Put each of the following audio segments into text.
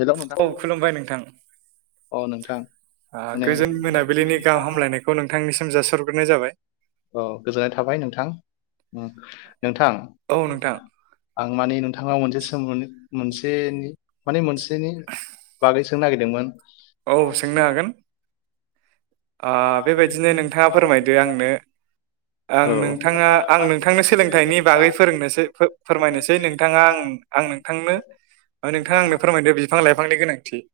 हेल' नोंथां औ खुलुमबाय नोंथां अ नोंथां ओ माने गोजोन मोनाबिलिनि गाहाम हामलायनायखौ नोंथांनिसिम जासरग्रोनाय जाबाय। औ गोजोननाय थाबाय नोंथां नोंथां औ नोंथां आं माने नोंथांनाव मोनसे सम मोनो मोनसेनि माने मोनसेनि बागै सोंनो नागिरदोंमोन औ सों आं बेबायदिनो नोंथाङा फोरमायदो आंनो आं नोंथाङा आं नोंथांनो सोलोंथाइनि बागै फोरोंनोसै फोरमायनोसै नोंथाङा आं आं नोंथांनो नोंथांआ आंनो फोरमायदो बिफां लाइफांनि गोनांथि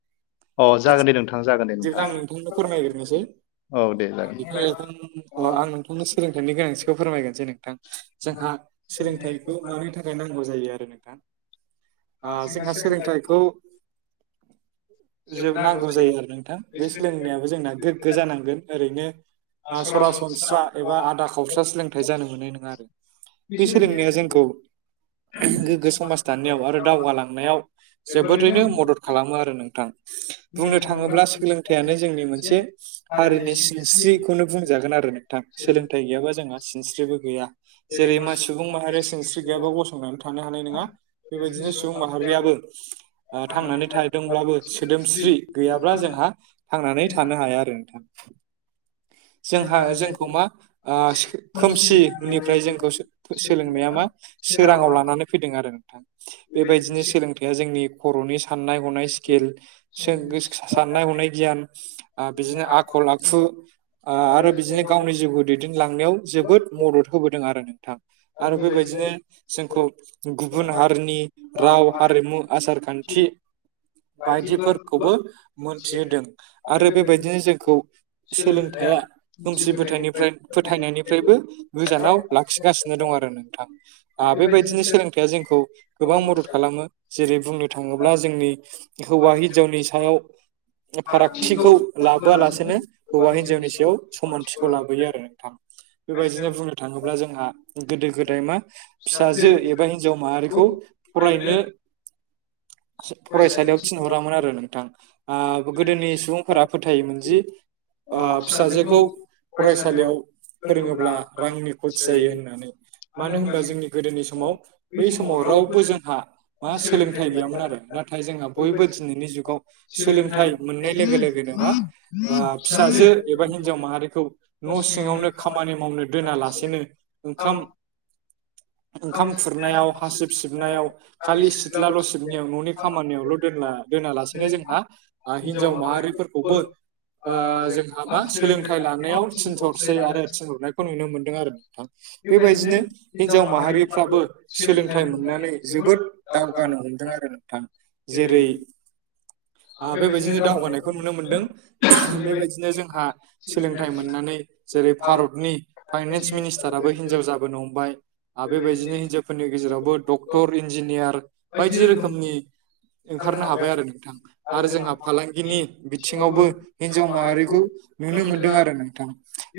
औ अ बि जागोन दे नोंथां जागोन दे नोंथां बिदिब्ला आं नोंथांनो फोरमायग्रनोसै [unintelligible] औ दे जागोन बे आं नोंथांनो सोलोंथाइनि गोनांथिखौ फोरमायगोरनोसै नोंथां जोंहा सोलोंथाइखौ मानि थाखाय नांगौ जायो आरो नोंथां ओ जोंहा सोलोंथाइखौ जोब नांगौ जायो आरो नोंथां बे सोलोंनायाबो जोंना गोग्गो जानांगोन ओरैनो ओ सरासनस्रा एबा आदा खावस्रा सोलोंथाइ जानो मोननाय नङा आरो बे सोलोंनाया जोंखौ गोग्गो समाज दानायाव आरो दावगालांनायाव जोबोरैनो मदद खालामो आरो नोंथां बुंनो थाङोब्ला सोलोंथाइयानो जोंनि मोनसे हारिनि सिनस्रिखौनो बुंजागोन आरो नोंथां सोलोंथाय गैयाबा जोंहा सिनस्रिबो गैया जेरै मा सुबुं माहारिया सिनस्रि गैयाबा गसंनानै थानो हानाय नङा बेबायदिनो सुबुं माहारियाबो ओ थांनानै थादोंब्लाबो सोदोमस्रि गैयाब्ला जोंहा थांनानै थानो हाया। नोंथां जोंहा जोंखौ मा ओ खोमसिनिफ्राय जोंखौ सोलोंनाया मा सोराङाव लानानै फैदों आरो नोंथां बेबायदिनो सोलों जोंनि खर'नि साननाय हनाय स्किल साननाय हनाय गियान ओ बिदिनो आखल आखु आ आरो बिदिनो गावनि जिउखौ दैदेनलांनायाव जोबोद मदद होबोदों आरो नोंथां आरो बेबायदिनो जोंखौ गुबुन हारिनि राव हारिमु आसार खान्थि बायदिफोरखौबो मोनथिहोदों आरो बेबायदिनो जोंखौ सोलोंथाइया खोमसि फोथायनिफ्राय फोथायनायनिफ्रायबो गोजानाव लाखिगासिनो दं आरो नोंथां ओ बेबायदिनो सोलोंथाइया जोंखौ गोबां मदद खालामो जेरै बुंनो थाङोब्ला जोंनि हौवा हिनजावनि सायाव फारागथिखौ लाबोआलासेनो हौवा हिनजावनि सायाव समानथिखौ लाबोयो आरो नोंथां बेबायदिनो बुं थाङोब्ला जोंहा गोदो गोदाय मा फिसाजो एबा हिनजाव माहारिखौ फरायनो फरायसालियाव थिनहरामोन आरो नोंथां ओ गोदोनि सुबुंफोरा फोथायोमोन जि ओ फिसाजोखौ फरायसालियाव फोरोङोब्ला रांनि खथि जायो होननानै मानो होनबा जोंनि गोदोनि समाव बै समाव रावबो जोंहा मा सोलोंथाइ गैयामोन आरो नाथाय थाय जोंहा बयबो दिनैनि जुगाव सोलोंथाइ मोननाय लोगो लोगोनो फिसाजो एबा हिनजाव माहारिखौ न' सिङावनो खामानि मावनो दोनालासेनो ओंखाम ओंखाम खुरनायाव हासिब सिबनायाव खालि सिथलाल' सिटनायाव न'नि खामानियावल' दोनला। दोनालासेनो जोंहा हिनजाव माहारिफोर आ जोंहा मा सोलोंथाइ लानायाव थिनथरसै आरो थिनहरनायखौ नुनो मोनदों आरो ना। थां बेबायदिनो हिनजाव माहारिफ्राबो सोलोंथाइ मोननानै जोबोद दावगानो हमदों आरो नोंथां जेरै बेबायदिनो दावगानायखौ नुनो मोनदों बेबायदिनो जोंहा सोलोंथाइ मोननानै जेरै भारतनि फाइनेन्स मिनिस्टाराबो हिनजाव जाबोनो हमबाय आर बेबायदिनो हिनजावफोरनि गेजेरावबो डक्टर इन्जिनियार बायदि रोखोमनि ओंखारनो हाबाय आरो नोंथां। आरो जोंहा फालांगिनि थिङावबो हिन्जाव माहारिखौ नुनो मोनदों आरो नोंथां।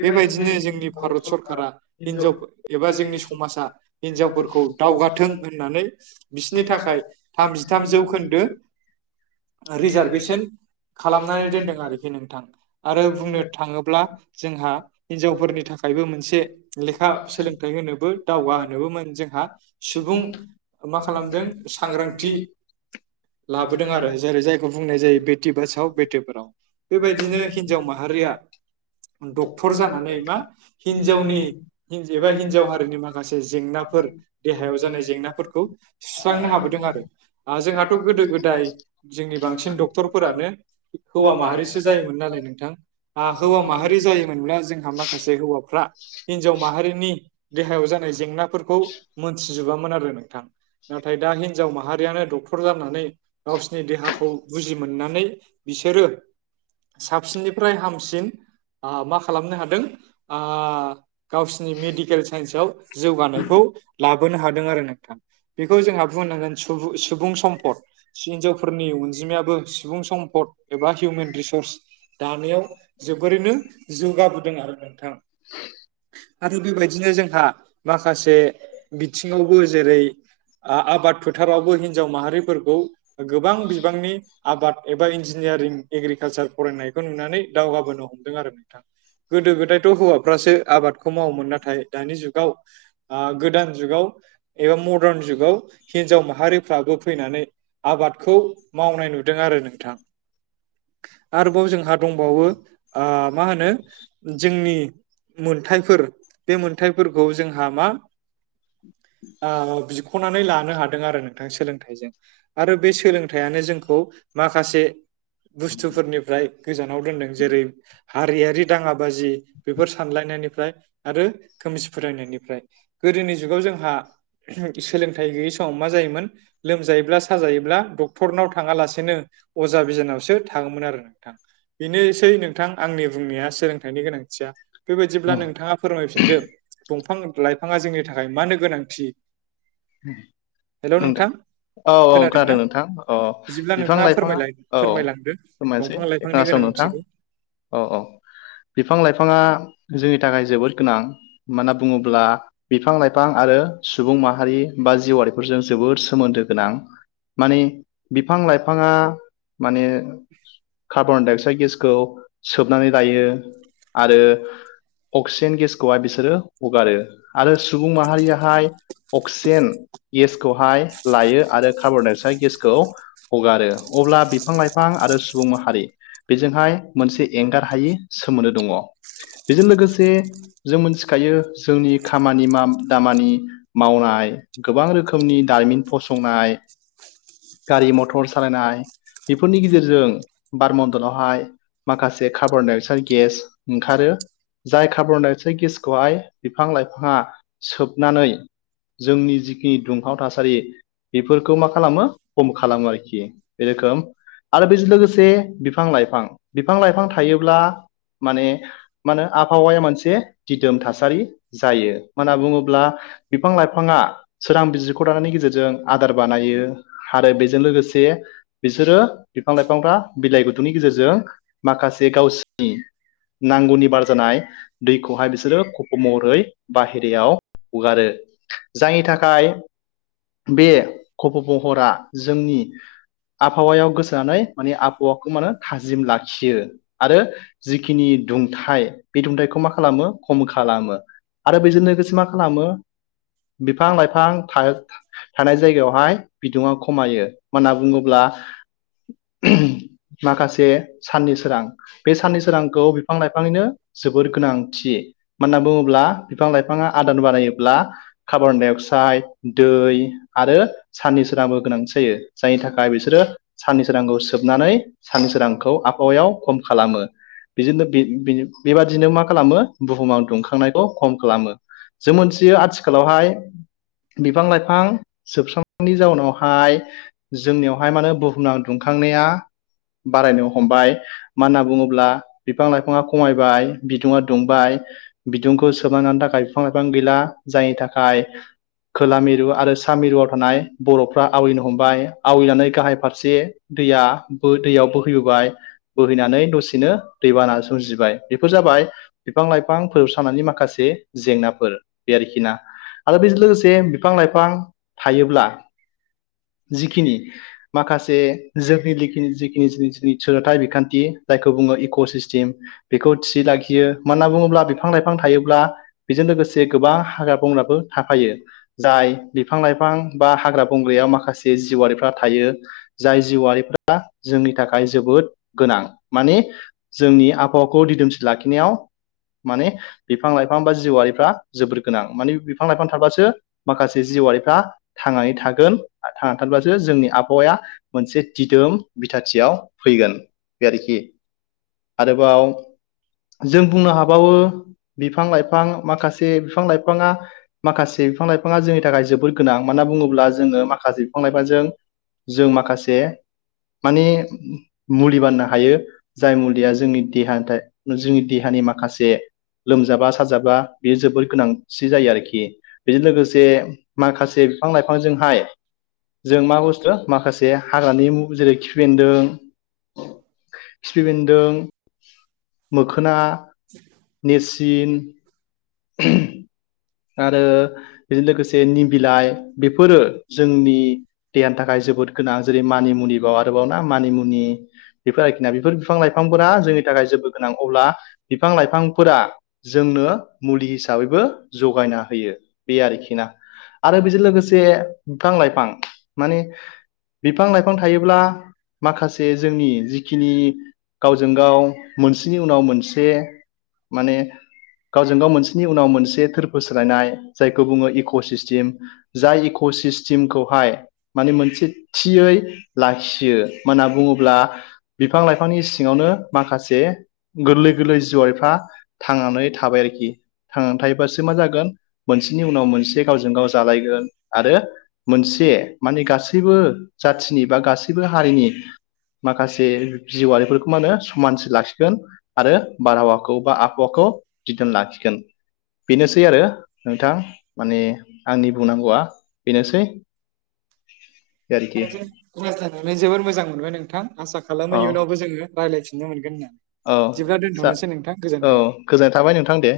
बेबायदिनो जोंनि भारत सरकारा हिनजाव एबा जोंनि समाजा हिनजावफोरखौ दावगाथों होननानै बिसनि थाखाय थामजिथाम जौखोन्दो रिजार्भेसन खालामनानै दोनदों आरोखि नोंथां। आरो बुंनो थाङोब्ला जोंहा हिनजावफोरनि थाखायबो मोनसे लेखा सोलोंथाइ होनोबो दावगा होनोबो मोन जोंहा सुबुं मा खालामदों सांग्रांथि लाबोदों आरो। जेरै जायखौ बुंनाय जायो बेटि बासाव बेटि फराव बेबायदिनो हिन्जाव माहारिया डक्टर जानानै मा हिनजावनि हि एबा हिनजाव हारिनि माखासे जेंनाफोर देहायाव जानाय जेंनाफोरखौ सुस्रांनो हाबोदों आरो जोंहाथ' गोदो गोदाय जोंनि बांसिन डक्टरफोरानो हौवा माहारिसो जायोमोन नालाय नोंथां हौवा माहारि जायोमोन। ब्ला जोंहा माखासे हौवाफ्रा हिनजाव माहारिनि देहायाव जानाय जेंनाफोरखौ मोनथिजोबामोन आरो नोंथां। नाथाय दा हिनजाव माहारियानो डक्टर जानानै गावसिनि देहाखौ बुजि मोननानै बिसोरो साबसिननिफ्राय हामसिन मा खालामनो हादों आ गावसिनि मेडिकेल साइन्सव जौगानायखौ ला बोनो हादों आरो नोंथां बेखौ जोंहा बुंनांगोन सुबु-सुबुं सम्पद हिनजावफोरनि अनजिमायाबो सुबुं सम्फद एबा हिउमेन रिसर्स दानायाव जोबोरैनो जौगाबोदों आरो नोंथां। [inaudible] आरो बेबायदिनो जोंहा माखासे बिथिङावबो जेरै आ-आबाद फोथारावबो हिनजाव माहारिफोरखौ गोबां बिबांनि आबाद एबा इनजि नियारिं एग्रिकालसार फरायनायखौ नुनानै दावगाबोनो हमदों आरो नोंथां। गोदो गोदायथ' हौवाफ्रासो आबादखौ मावोमोन नाथाय दानि जुगाव गोदान जुगाव एबा मदार्न जुगाव हिन्जाव माहारिफ्राबो फैनानै आबादखौ मावनाय नुदों आरो नोंथां। आरोबाव जोंहा दंबावो आ मा होनो जोंनि मोनथायफोर बे मोनथायफोरखौ जोंहा मा आ बिख'नानै लानो हादों आरो नोंथां सोलोंथाइजों। आरो बे सोलोंथाइआनो जोंखौ माखासे बुस्थुफोरनिफ्राय गोजानाव दोनदों जेरै हारियारि दाङा बाजि बेफोर सानलायनायनिफ्राय आरो खोमसि फोथायनायनिफ्राय। गोदोनि जुगाव जोंहा सोलोंथाइ गैयै समाव मा जायोमोन लोमजायोब्ला साजायोब्ला डक्टरनाव थाङालासेनो अजा बिजानाव सो थाङोमोन आरो नोंथां बेनोसै नोंथां आंनि बुंनाया सोलोंथाइनि गोनांथिया। बेबायदिब्ला नोंथाङा फोरमायफिनदो दंफां-लाइफाङा जोंनि थाखाय मानो गोनांथि। हेल' [inaudible] नोंथां औ औ खोनादोंना खोनादों नोंथां औ बिदिब्ला नोंथाङा बिफां-लाइफाङा फोरमायलाय औ औ फोरमायलांदो फोरमायसै दंफां दे लाइफांनि खोनासं नोंथां गोनांथिखौ औ औ बिफां-लाइफाङा जोंनि थाखाय जोबोद गोनां मनो होनना बुङोब्ला बिफां लाइफां आरो सुबुं माहारि बा जिउआरिफोरजों जोबोद सोमोन्दो गोनां। माने बिफां-लाइफाङा माने कार्बन डाइ अक्साइद गेसखौ सोबनानै लायो आरो अक्सिजेन गेसखौहाय बिसोरो हगारो आरो सुबुं माहारियाहाय अक्सि जेन गेसखौहाय लायो आरो कार्बन डाइअक्साइड गेसखौ हगारो अब्ला बिफां लाइफां आरो सुबुं माहारि बेजोंहाय मोनसे एंगार हायि सोमोन्दो दङ बेजों लोगोसे जों मिथिखायो जोंनि खामानि दामानि मावनाय गोबां रोखोमनि दारिमिन फसंनाय गारि मथर सालायनाय बेफोरनि गेजेरजों बार मडलावहाय माखासे कार्बन डाइ अक्साइड गेस ओंखारो जाय कार्बनडाइ अक्साइड गेसखौहाय बिफां लाइफाङा सोबनानै जोंनि जिखिनि दुंहाव थासारि बेफोरखौ मा खालामो खम खालामो आरोखि बे रोखोम आरो बेजों लोगोसे बिफां लाइफां बिफां लाइफां थायोब्ला माने मा होन आबहावाया मोनसे दिदोम थासारि जायो मानो होनना बुङोब्ला बिफां-लाइ बिफाङा सोरां बिजिरख' दानायनि गेजेरजों आदार बानायो आरो बेजों लोगोसे बिसोरो बिफां-लाइफांफ्रा बिलाइ गौथमनि गेजेरजों माखासे गावसिनि नांगौनि बार जानाय दैखौहाय बिसोरो ख महरै बाहेरायाव हगारो। जायनि थाखाय बे खफ' महरा जोंनि आबहावायाव गोसारनानै मानि आबहावाखौ माने थाजिम लाखियो आरो जिखिनि दुंथाइ बे दुंथाइखौ मा खालामो खम खालामो। आरो बेजों लोगोसे मा खालामो बिफां लाइफां था थानाय जायगायावहाय बिदुुं खमायो मनो होनना बुङोब्ला माखासे साननि सोरां बे साननि सोरांखौ बिफां लाइफांनिनो जोबोर गोनांथि। मानो होनना बुङोब्ला बिफां लाइफाङा आदार बानायोबब्ला कार्बन डाइ अक्साइड दै आरो सानन सोराबो गोनांथि जायो जायनि थाखाय बिसोरो साननैसो रांखौ सोबनानै साननि सोरांखौ आबहावायाव खम खालामो। बिदिनो बेबादिनो मा खालामो बुहुमाव दुंखांनायखौ खम खालामो। जों मोनथियो आथिखालावहाय बिफां लाइफां जोबस्रांनायनि जाउनावहाय जोंनियावहाय माने बुहुमना दुंखांनाया बारायनो हमबाय। मानो होनना बुङोब्ला बिफां लाइफाङा खमायबाय बिदुुं दुंबाय बिदुंखौ सोबना लानो थाखाय बिफां लाइफां गैला जायनि थाखाय खोला मिरु आरो सा मिरुआव थानाय बर'फ्रा आवैनो हमबाय आवैनानै गाहाय फारसे दैया दैयाव बोहैबोबाय बोहैनानै दसेनो दैबाना सोमजिबाय बेफोर जाबाय बिफां लाइफां फोबसारनानै माखासे जेंनाफोर। बिदि आरोखि ना आरो बेजों लोगोसे बिफां लाइफां थायोब्ला जिखिनि माखासे जोंनि लिखिनि जिखिनि जि जि सोलोंथाइ बिखान्थि जायखौ बुङो इक' सिस्टिम बेखौ थि लाखियो मानोना बुङोब्ला बिफां लाइफां थायोब्ला बेजों लोगोसे गोबां हाग्रा बंग्राबो थाफायो। जाय बिफां लाइफां बा हाग्रा बंग्रायाव माखासे जिउआरिफ्रा थायो। जाय जिउआरिफोरा जोंनि थाखाय जोबोद गोनां। माने जोंनि आबहावाखौ दिदोमसि लाखिनायाव माने बिफां लाइफां बा जिउआरिफ्रा जोबोर गोनां। माने बिफां लाइफां थाबासो माखासे जिउआरिफ्रा थांनानै थागोन। आ थांनानै थानोबासो जोंनि आबहावाया मोनसे दिदोम बिथाथियाव फैगोन बे आरोखि। आरोबाव जों बुंनो हाबावो बिफां लाइफां माखासे से बिफां लाइफां माखासे बिफां लाइफाङा जोंनि थाखाय जोबोर गोनां। मानोना बुङोब्ला जोङो माखासे बिफां लाइफांजों जों माखासे माने मुलि बानायनो हायो। जाय मुलिया जोंनि देहानि थाय जोंनि देहानि माखासे लोमजाबा साजाबा बे जोबोर गोनांसि जायो आरोखि। बेजों लोगोसे माखासे बिफां लाइफांजोंहाय जों मा बुस्थु माखासे हाग्रानि म जेरै खिफि बेन्दों खिफि बेन्दों मोखोना, नेरसिन आरो बेजों लोगोसे निम बिलाइ बेफोरो जोंनि देहानि थाखाय जोबोद गोनां जेरै मानिमुनिबाव आरोबाव ना मानिमुनि बेफोर आरोखि ना। बेफोर बिफां लाइफांफोरा जोंनि थाखाय जोबो गोनां। अब्ला बिफां लाइफांफोरा जोंनो मुलि हिसाबैबो जगायना होयो, बे आरोखि ना। आरो बेजों लोगोसे बिफां लाइफां माने बिफां लाइफां थायोब्ला माखासे जोंनि जिखिनि गावजों गाव मोनसेनि उनाव मोनसे माने गावजों गाव मोनसेनि उनाव मोनसे थोरफो सोलायनाय जायखौ बुङो इक' सिस्टिम। जाय इक' सिस्टिमखौहाय माने मोनसे थियै लाखियो मोना बुङोब्ला बिफां लाइफांनि सिङावनो माखासे गोरलै गोरलै जिउआरिफ्रा थांनानै थाबाय आरोखि। थांनानै थायोबासो से मा जागोन मोनसेनि उनाव मोनसे गावजों गाव जालायगोन आरो मोनसे माने गासैबो जाथिनि बा गासैबो हारिनि माखासे जिउआरिफोरखौ मा होनो समानसि लाखिगोन। आरो बारहावाखौ बा आबहावाखौ दिदोम लाखिगोन। बेनोसै आरो नोंथां माने आंनि बुंनांगौआ बेनोसै। आरोखि नोंथांजों रायज्लायनानै जोबोर मोजां मोनबाय नोंथां। आसा औ खालामो इयुनावबो जोङो रायलायफिननो मोनगोन होनना। औ बिदिब्ला जा दोनथ'नोसै नोंथां औ गोजोन्थों। गोजोननाय थाबाय नोंथां दे।